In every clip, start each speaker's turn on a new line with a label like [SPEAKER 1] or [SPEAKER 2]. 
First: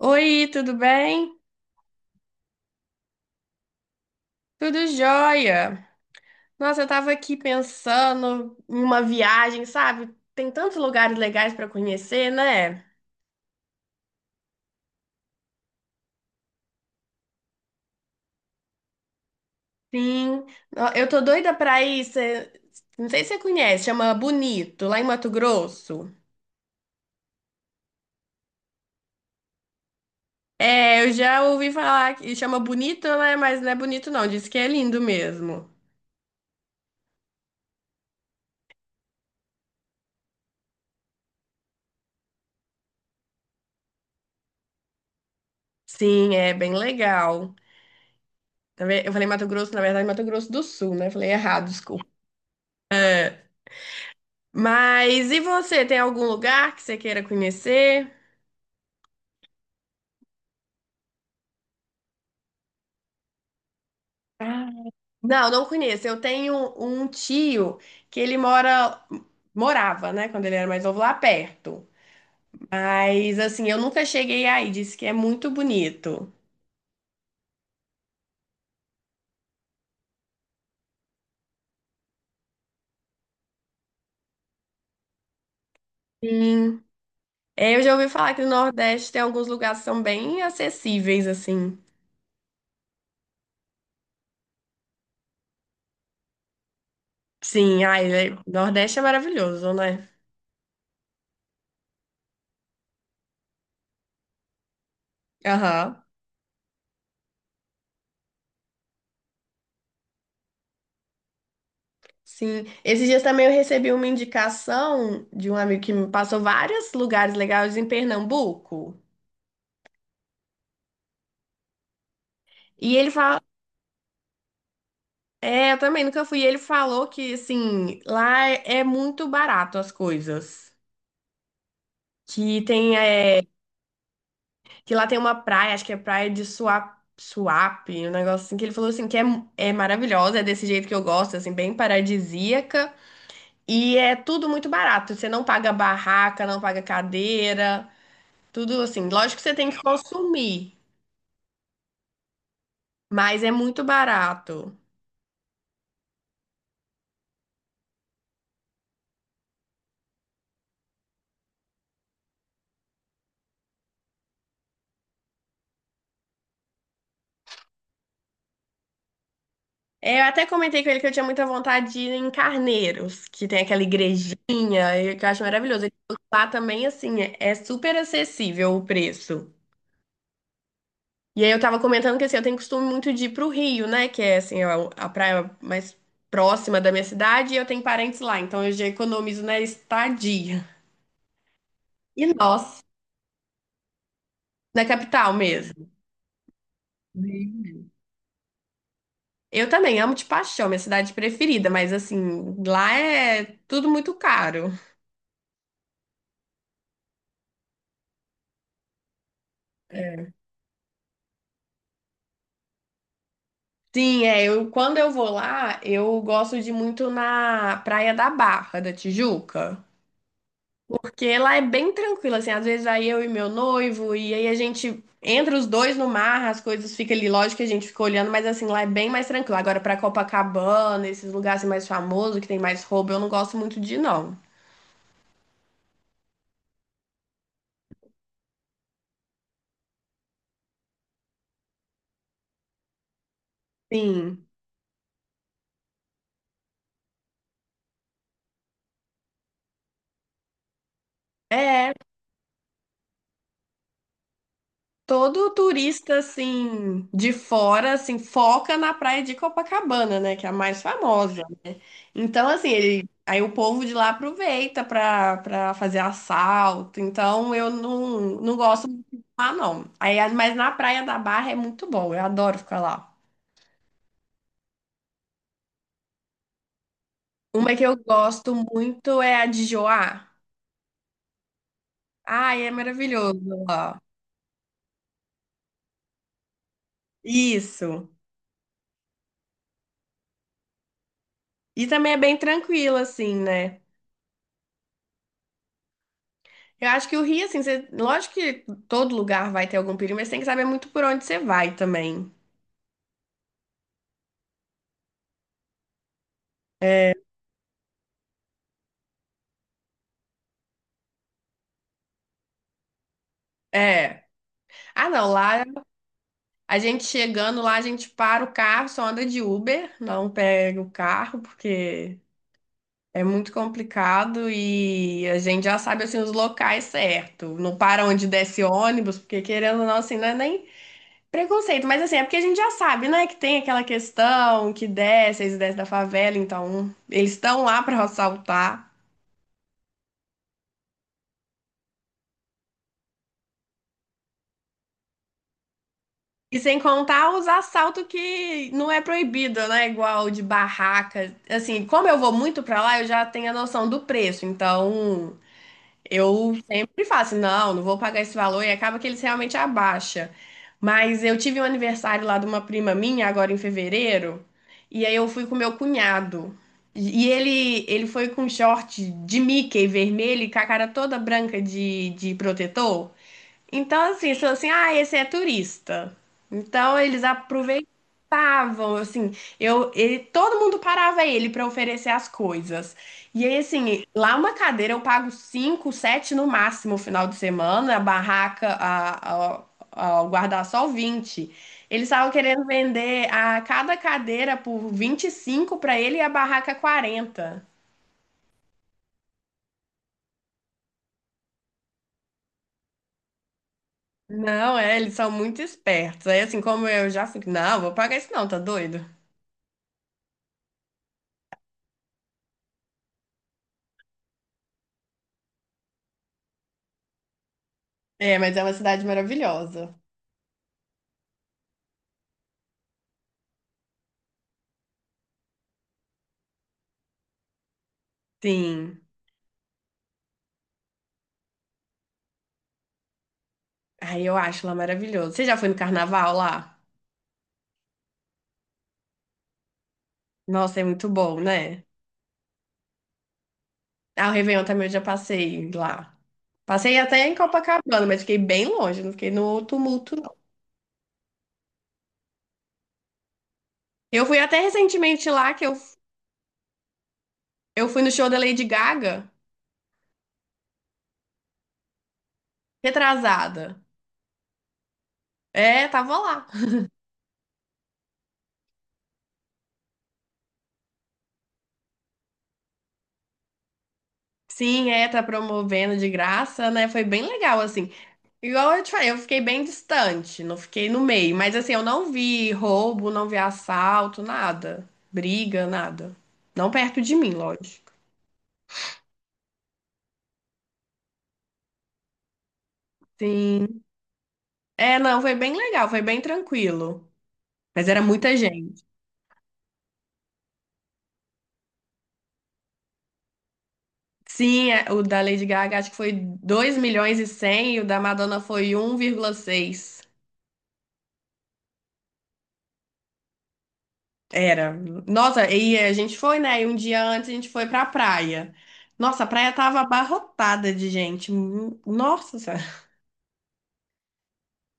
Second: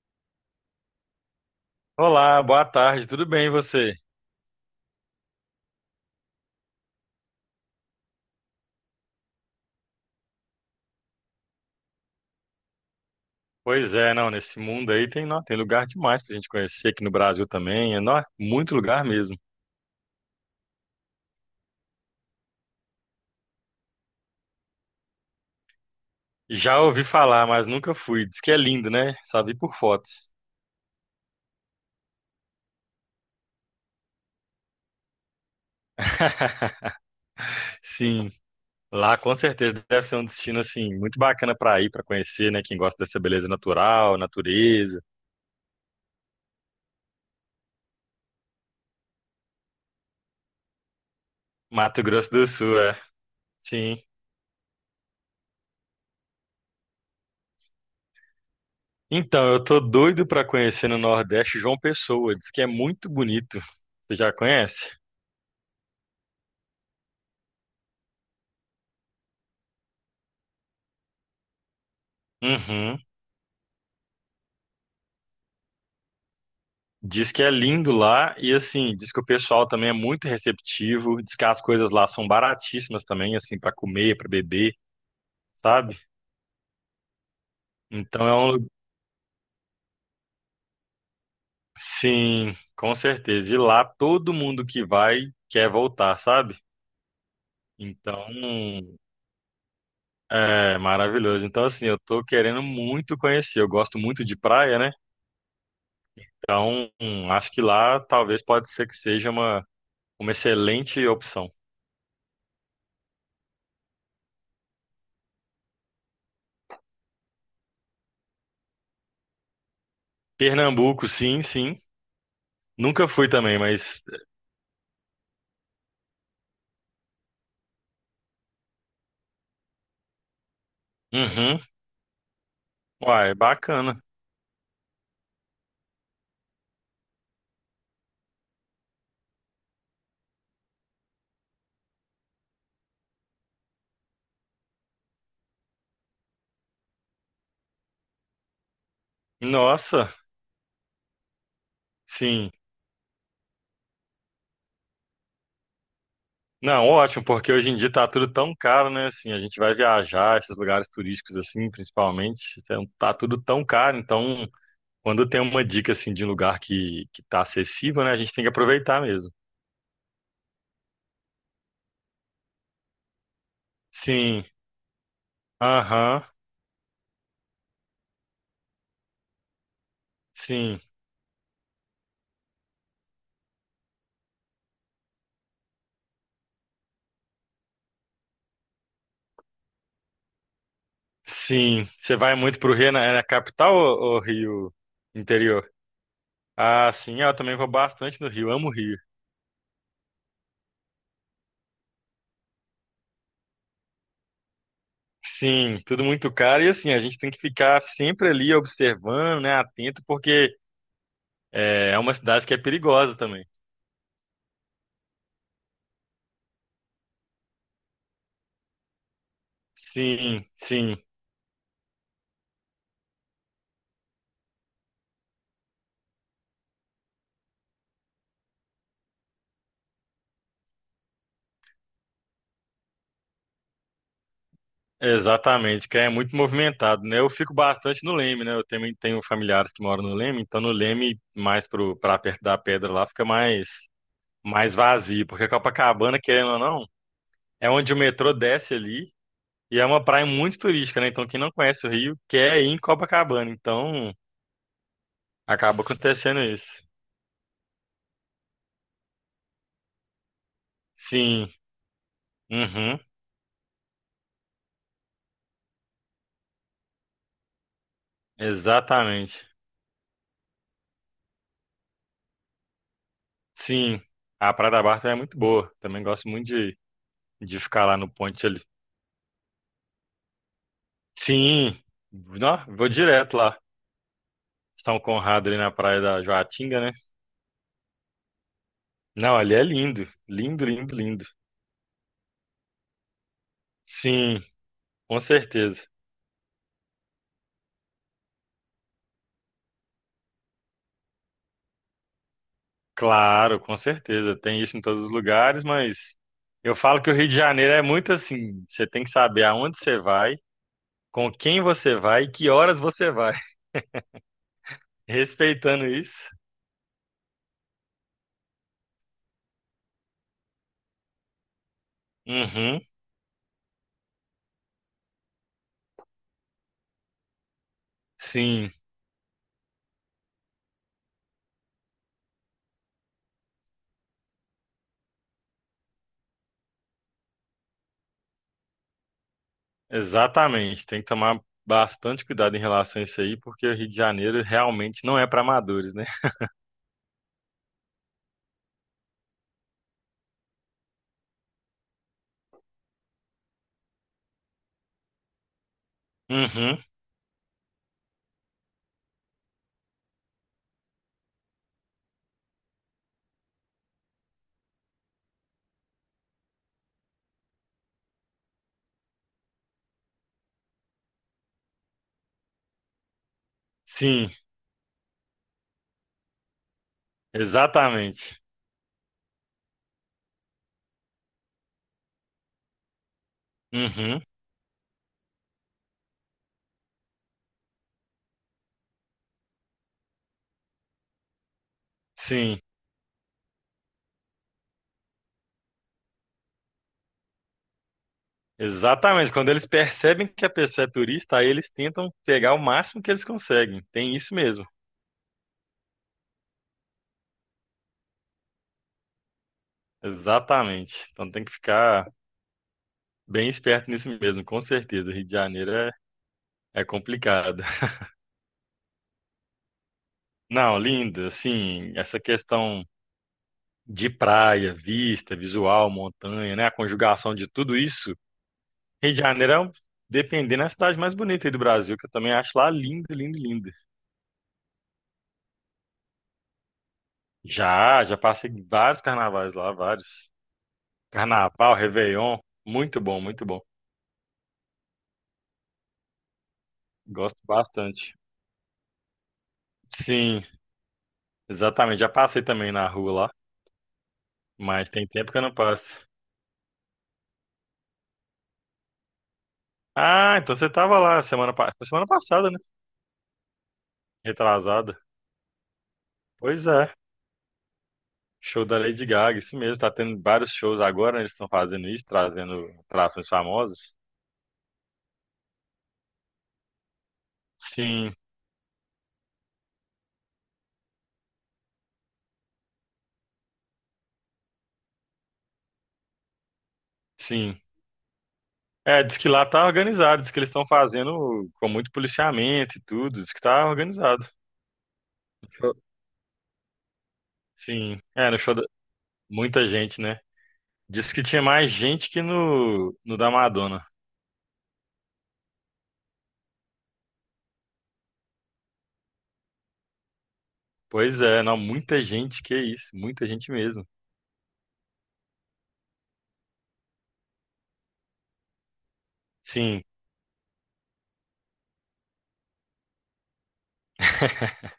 [SPEAKER 1] Oi, tudo bem?
[SPEAKER 2] Olá, boa tarde, tudo bem e você?
[SPEAKER 1] Tudo jóia. Nossa, eu tava aqui pensando em uma viagem, sabe? Tem tantos lugares legais pra conhecer, né?
[SPEAKER 2] Pois é, não, nesse mundo aí tem, nó, tem lugar demais pra gente conhecer aqui no Brasil também, é, nó, muito lugar mesmo.
[SPEAKER 1] Sim. Ó, eu tô doida pra ir. Não sei se você conhece, chama Bonito, lá em Mato Grosso.
[SPEAKER 2] Já ouvi falar, mas nunca fui. Diz que é lindo, né? Só vi por fotos.
[SPEAKER 1] É, eu já ouvi falar que chama Bonito, né? Mas não é bonito, não. Diz que é lindo mesmo.
[SPEAKER 2] Sim, lá com certeza deve ser um destino assim muito bacana pra ir, pra conhecer, né, quem gosta dessa beleza natural, natureza.
[SPEAKER 1] Sim, é bem legal. Eu falei Mato Grosso, na verdade, Mato Grosso do Sul, né? Falei errado.
[SPEAKER 2] Mato Grosso do Sul, é. Sim.
[SPEAKER 1] Mas e você, tem algum lugar que você queira conhecer?
[SPEAKER 2] Então, eu tô doido pra conhecer no Nordeste João Pessoa, diz que é muito bonito. Você já
[SPEAKER 1] Ah,
[SPEAKER 2] conhece?
[SPEAKER 1] não, não conheço. Eu tenho um tio que ele mora, morava, né, quando ele era mais novo, lá perto.
[SPEAKER 2] Uhum.
[SPEAKER 1] Mas assim, eu nunca cheguei aí, disse que é muito bonito.
[SPEAKER 2] Diz que é lindo lá e assim, diz que o pessoal também é muito receptivo, diz que as coisas lá são baratíssimas também, assim, para comer, para beber, sabe?
[SPEAKER 1] Sim. É, eu já ouvi
[SPEAKER 2] Então é
[SPEAKER 1] falar que no
[SPEAKER 2] um,
[SPEAKER 1] Nordeste tem alguns lugares que são bem acessíveis, assim.
[SPEAKER 2] sim, com certeza. E lá todo mundo que vai quer voltar, sabe?
[SPEAKER 1] Sim, ai,
[SPEAKER 2] Então,
[SPEAKER 1] Nordeste é maravilhoso, né?
[SPEAKER 2] é maravilhoso. Então, assim, eu tô querendo muito conhecer. Eu gosto muito de praia, né?
[SPEAKER 1] Aham.
[SPEAKER 2] Então, acho que lá talvez pode ser que seja uma excelente opção.
[SPEAKER 1] Sim, esses dias também eu recebi uma indicação de um amigo que me passou vários lugares legais em Pernambuco.
[SPEAKER 2] Pernambuco, sim, sim.
[SPEAKER 1] E
[SPEAKER 2] Nunca
[SPEAKER 1] ele
[SPEAKER 2] fui
[SPEAKER 1] fala,
[SPEAKER 2] também, mas
[SPEAKER 1] é, eu também nunca fui. E ele falou que assim, lá é muito barato as coisas.
[SPEAKER 2] uhum.
[SPEAKER 1] Que tem
[SPEAKER 2] Uai,
[SPEAKER 1] é,
[SPEAKER 2] bacana.
[SPEAKER 1] que lá tem uma praia, acho que é praia de Suape, Suape, um negócio assim que ele falou assim que é, é maravilhosa, é desse jeito que eu gosto, assim, bem paradisíaca. E é tudo muito barato. Você não paga barraca, não paga cadeira, tudo assim. Lógico que você tem que
[SPEAKER 2] Nossa,
[SPEAKER 1] consumir.
[SPEAKER 2] sim.
[SPEAKER 1] Mas é muito barato.
[SPEAKER 2] Não, ótimo, porque hoje em dia tá tudo tão caro, né? Assim, a gente vai viajar, esses lugares turísticos, assim, principalmente, então, tá tudo tão caro. Então, quando tem uma dica, assim, de um lugar que tá acessível, né? A gente tem que aproveitar mesmo.
[SPEAKER 1] É, eu até comentei com ele que eu tinha muita vontade de ir em Carneiros, que tem aquela
[SPEAKER 2] Sim,
[SPEAKER 1] igrejinha, e que eu acho maravilhoso. Ele falou que
[SPEAKER 2] aham,
[SPEAKER 1] lá também, assim, é super acessível o preço.
[SPEAKER 2] sim,
[SPEAKER 1] E aí eu tava comentando que, assim, eu tenho costume muito de ir pro Rio, né? Que é, assim, a praia mais próxima da minha cidade, e eu tenho parentes lá, então eu já economizo na estadia.
[SPEAKER 2] sim. Você
[SPEAKER 1] E
[SPEAKER 2] vai muito pro
[SPEAKER 1] nós,
[SPEAKER 2] Rio, é na capital ou Rio
[SPEAKER 1] na capital
[SPEAKER 2] interior?
[SPEAKER 1] mesmo.
[SPEAKER 2] Ah, sim, ah, eu também vou bastante no Rio, amo o Rio.
[SPEAKER 1] Eu também amo de paixão, minha cidade preferida, mas, assim, lá é tudo muito caro.
[SPEAKER 2] Sim, tudo muito caro. E assim, a gente tem que ficar sempre ali observando, né, atento, porque é uma cidade que é perigosa também.
[SPEAKER 1] Sim, é, eu quando eu vou lá, eu gosto de ir muito na Praia da Barra da Tijuca,
[SPEAKER 2] Sim, sim,
[SPEAKER 1] porque lá é bem tranquilo, assim, às vezes vai eu e meu noivo e aí a gente entra os dois no mar, as coisas ficam ali, lógico que a gente fica olhando, mas assim, lá é bem mais tranquilo. Agora pra Copacabana, esses lugares assim, mais famosos, que tem mais roubo, eu não gosto muito de ir, não.
[SPEAKER 2] exatamente, que é muito movimentado, né? Eu fico bastante no Leme, né? Eu também tenho familiares que moram no Leme, então no Leme, mais pra perto da pedra lá, fica mais,
[SPEAKER 1] Sim.
[SPEAKER 2] mais vazio, porque Copacabana, querendo ou não, é onde o metrô desce ali e é uma praia muito turística, né? Então quem não conhece o
[SPEAKER 1] É,
[SPEAKER 2] Rio quer ir em Copacabana, então
[SPEAKER 1] todo
[SPEAKER 2] acaba
[SPEAKER 1] turista
[SPEAKER 2] acontecendo isso.
[SPEAKER 1] assim de fora assim foca na praia de Copacabana, né, que é a mais famosa.
[SPEAKER 2] Sim.
[SPEAKER 1] Então, assim,
[SPEAKER 2] Uhum,
[SPEAKER 1] ele, aí o povo de lá aproveita pra para fazer assalto. Então, eu não, não gosto muito de
[SPEAKER 2] exatamente.
[SPEAKER 1] lá, não. Aí, mas na Praia da Barra é muito bom, eu adoro ficar lá.
[SPEAKER 2] Sim, a Praia da Barra também é muito boa. Também gosto muito de
[SPEAKER 1] Uma que
[SPEAKER 2] ficar
[SPEAKER 1] eu
[SPEAKER 2] lá no ponte
[SPEAKER 1] gosto
[SPEAKER 2] ali.
[SPEAKER 1] muito é a de Joá.
[SPEAKER 2] Sim, nó,
[SPEAKER 1] Ai, é
[SPEAKER 2] vou direto
[SPEAKER 1] maravilhoso
[SPEAKER 2] lá.
[SPEAKER 1] lá.
[SPEAKER 2] São Conrado ali na Praia da Joatinga, né?
[SPEAKER 1] Isso.
[SPEAKER 2] Não, ali é lindo. Lindo, lindo, lindo.
[SPEAKER 1] E também é bem tranquilo, assim, né?
[SPEAKER 2] Sim, com certeza.
[SPEAKER 1] Eu acho que o Rio, assim, lógico que todo lugar vai ter algum perigo, mas você tem que saber muito por onde você vai também.
[SPEAKER 2] Claro, com certeza. Tem isso em todos os lugares, mas eu falo que o Rio de Janeiro é muito assim. Você tem que saber aonde você vai, com quem você vai e que horas você vai.
[SPEAKER 1] É. Ah, não, lá
[SPEAKER 2] Respeitando isso.
[SPEAKER 1] a gente chegando lá, a gente para o carro, só anda de Uber, não pega o carro, porque
[SPEAKER 2] Uhum.
[SPEAKER 1] é muito complicado e a gente já sabe assim os locais certo. Não para onde desce
[SPEAKER 2] Sim,
[SPEAKER 1] ônibus, porque querendo ou não, assim, não é nem preconceito, mas assim, é porque a gente já sabe, né, que tem aquela questão que desce, eles descem da favela, então eles estão lá para assaltar.
[SPEAKER 2] exatamente, tem que tomar bastante cuidado em relação a isso aí, porque o Rio de Janeiro realmente não é para amadores, né?
[SPEAKER 1] E sem contar os assaltos que não é proibido, né? Igual de barraca. Assim, como eu vou muito pra lá, eu já tenho a noção do preço. Então, eu
[SPEAKER 2] Uhum,
[SPEAKER 1] sempre faço, não, não vou pagar esse valor e acaba que eles realmente abaixam. Mas eu tive um aniversário lá de uma prima minha, agora em fevereiro, e aí eu fui com meu cunhado. E ele foi com short de Mickey vermelho e com a cara toda branca de protetor. Então,
[SPEAKER 2] sim,
[SPEAKER 1] assim, falou assim, ah, esse é turista. Então, eles
[SPEAKER 2] exatamente.
[SPEAKER 1] aproveitavam, assim, eu, ele, todo mundo parava ele para oferecer as coisas. E aí, assim,
[SPEAKER 2] Uhum,
[SPEAKER 1] lá uma cadeira eu pago 5 7 no máximo, final de semana, a barraca, o guarda-sol 20. Eles estavam
[SPEAKER 2] sim,
[SPEAKER 1] querendo vender a cada cadeira por 25 para ele e a barraca 40.
[SPEAKER 2] exatamente. Quando eles percebem que a pessoa é turista, aí eles tentam pegar o máximo que eles conseguem. Tem isso mesmo,
[SPEAKER 1] Não, é, eles são muito espertos. Aí, assim, como eu já fico, não, vou pagar isso não, tá doido?
[SPEAKER 2] exatamente. Então tem que ficar bem esperto nisso mesmo, com certeza. O Rio de Janeiro é complicado.
[SPEAKER 1] É, mas é uma cidade maravilhosa.
[SPEAKER 2] Não, lindo, assim, essa questão de praia, vista, visual, montanha, né? A conjugação de tudo isso.
[SPEAKER 1] Sim.
[SPEAKER 2] Rio de Janeiro é, um- Dependendo, é a cidade mais bonita aí do Brasil, que eu também acho lá linda, linda, linda.
[SPEAKER 1] Ai, eu acho lá maravilhoso. Você já foi no carnaval lá?
[SPEAKER 2] Já, já passei vários carnavais lá, vários.
[SPEAKER 1] Nossa, é muito bom,
[SPEAKER 2] Carnaval,
[SPEAKER 1] né?
[SPEAKER 2] Réveillon, muito bom, muito bom.
[SPEAKER 1] Ah, o Réveillon também eu já passei lá. Passei até em
[SPEAKER 2] Gosto
[SPEAKER 1] Copacabana,
[SPEAKER 2] bastante.
[SPEAKER 1] mas fiquei bem longe, não fiquei no tumulto, não.
[SPEAKER 2] Sim, exatamente. Já passei também na rua lá,
[SPEAKER 1] Eu fui até
[SPEAKER 2] mas tem
[SPEAKER 1] recentemente
[SPEAKER 2] tempo que eu
[SPEAKER 1] lá,
[SPEAKER 2] não
[SPEAKER 1] que
[SPEAKER 2] passo.
[SPEAKER 1] eu fui no show da Lady Gaga,
[SPEAKER 2] Ah, então você tava lá semana passada, né?
[SPEAKER 1] retrasada.
[SPEAKER 2] Retrasada.
[SPEAKER 1] É, tava lá.
[SPEAKER 2] Pois é. Show da Lady Gaga, isso mesmo, tá tendo vários shows agora, né, eles estão fazendo isso, trazendo atrações famosas.
[SPEAKER 1] Sim, é, tá promovendo de graça, né? Foi bem legal, assim.
[SPEAKER 2] Sim,
[SPEAKER 1] Igual eu te falei, eu fiquei bem distante, não fiquei no meio. Mas assim, eu não vi roubo, não vi assalto, nada. Briga, nada. Não perto de mim,
[SPEAKER 2] sim.
[SPEAKER 1] lógico.
[SPEAKER 2] É, diz que lá tá organizado, diz que eles estão fazendo com muito policiamento e tudo, diz que tá
[SPEAKER 1] Sim.
[SPEAKER 2] organizado.
[SPEAKER 1] É, não, foi bem
[SPEAKER 2] Show-
[SPEAKER 1] legal, foi bem tranquilo. Mas
[SPEAKER 2] Sim,
[SPEAKER 1] era
[SPEAKER 2] é,
[SPEAKER 1] muita
[SPEAKER 2] no show da...
[SPEAKER 1] gente.
[SPEAKER 2] muita gente, né? Diz que tinha mais gente que no da Madonna.
[SPEAKER 1] Sim, é, o da Lady Gaga acho que foi 2,1 milhões e o da Madonna foi 1,6.
[SPEAKER 2] Pois é, não, muita gente, que isso, muita gente mesmo.
[SPEAKER 1] Era. Nossa, e a gente foi, né? E um dia antes a gente foi pra praia. Nossa, a praia tava
[SPEAKER 2] Sim,
[SPEAKER 1] abarrotada de gente. Nossa,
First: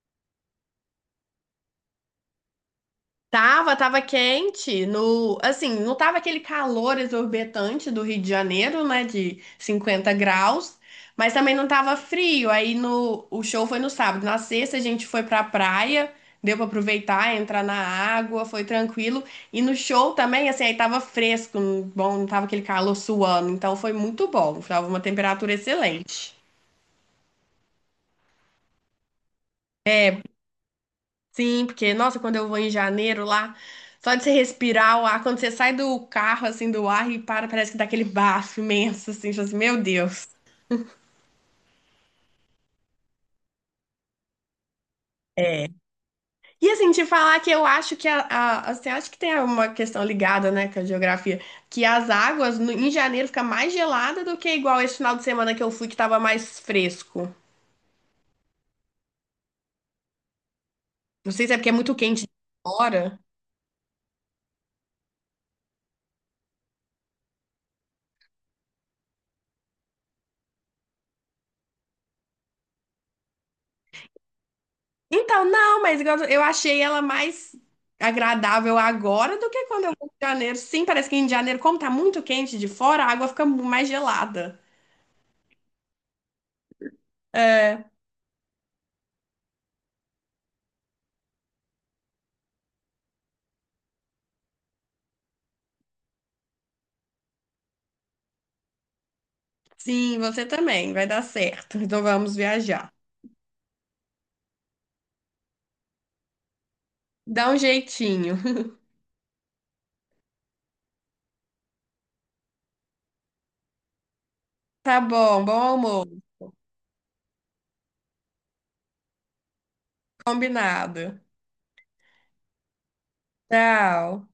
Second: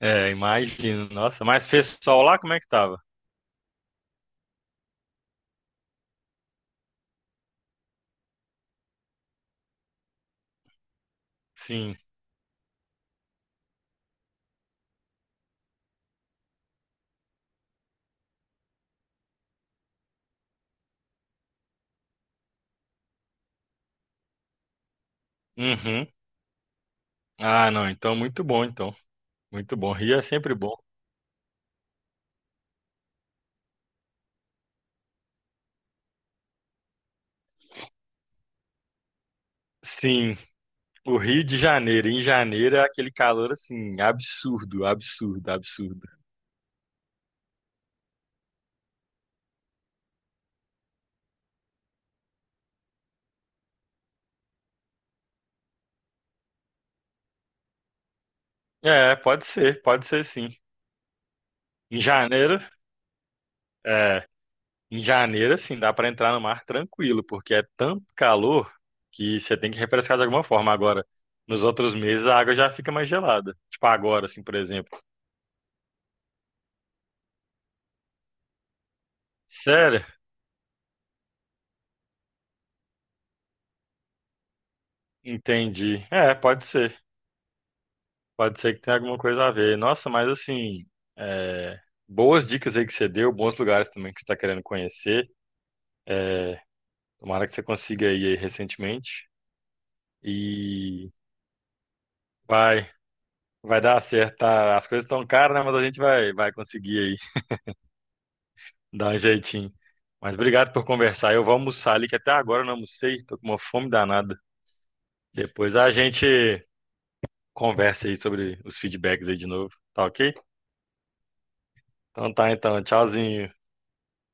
[SPEAKER 2] é, imagino, nossa, mas fez sol lá, como é que tava?
[SPEAKER 1] tava, tava quente, no, assim, não tava aquele calor exorbitante do Rio de Janeiro, né, de 50 graus, mas também não tava
[SPEAKER 2] Sim,
[SPEAKER 1] frio. Aí no, o show foi no sábado. Na sexta a gente foi pra praia, deu pra aproveitar, entrar na água, foi tranquilo. E no show também, assim, aí tava fresco, bom, não tava aquele calor suando, então foi muito bom. Tava uma temperatura
[SPEAKER 2] uhum.
[SPEAKER 1] excelente.
[SPEAKER 2] Ah, não, então muito bom, então. Muito bom. Rio é sempre bom.
[SPEAKER 1] Sim, porque, nossa, quando eu vou em janeiro lá, só de você respirar o ar, quando você sai do carro, assim, do ar e para, parece que dá aquele bafo imenso, assim, tipo assim, meu Deus.
[SPEAKER 2] Sim, o Rio de Janeiro. Em janeiro é aquele calor assim, absurdo, absurdo, absurdo.
[SPEAKER 1] E assim, te falar que eu acho que assim, acho que tem uma questão ligada, né, com a geografia, que as águas em janeiro fica mais gelada do que igual esse final de semana que eu fui, que tava mais fresco.
[SPEAKER 2] É, pode ser sim.
[SPEAKER 1] Não sei se é porque é muito
[SPEAKER 2] Em
[SPEAKER 1] quente de
[SPEAKER 2] janeiro,
[SPEAKER 1] fora.
[SPEAKER 2] é, em janeiro assim, dá pra entrar no mar tranquilo, porque é tanto calor que você tem que refrescar de alguma forma. Agora, nos outros meses a água já fica mais gelada. Tipo agora, assim, por exemplo.
[SPEAKER 1] Então, não, mas igual eu achei ela mais agradável agora do que quando eu
[SPEAKER 2] Sério?
[SPEAKER 1] fui em janeiro. Sim, parece que em janeiro, como tá muito quente de fora, a água fica mais gelada.
[SPEAKER 2] Entendi. É, pode ser.
[SPEAKER 1] É,
[SPEAKER 2] Pode ser que tenha alguma coisa a ver. Nossa, mas assim, é, boas dicas aí que você deu, bons lugares também que você está querendo conhecer. É, tomara que você consiga ir aí recentemente.
[SPEAKER 1] sim, você também, vai
[SPEAKER 2] E
[SPEAKER 1] dar certo. Então vamos
[SPEAKER 2] vai,
[SPEAKER 1] viajar.
[SPEAKER 2] vai dar certo. Tá? As coisas estão caras, né? Mas a gente vai conseguir aí
[SPEAKER 1] Dá um jeitinho.
[SPEAKER 2] dar um jeitinho. Mas obrigado por conversar. Eu vou almoçar ali, que até agora eu não almocei, tô com uma fome danada.
[SPEAKER 1] Tá bom, bom
[SPEAKER 2] Depois a
[SPEAKER 1] amor.
[SPEAKER 2] gente conversa aí sobre os feedbacks aí de novo, tá ok?
[SPEAKER 1] Combinado.
[SPEAKER 2] Então tá, então, tchauzinho.
[SPEAKER 1] Tchau.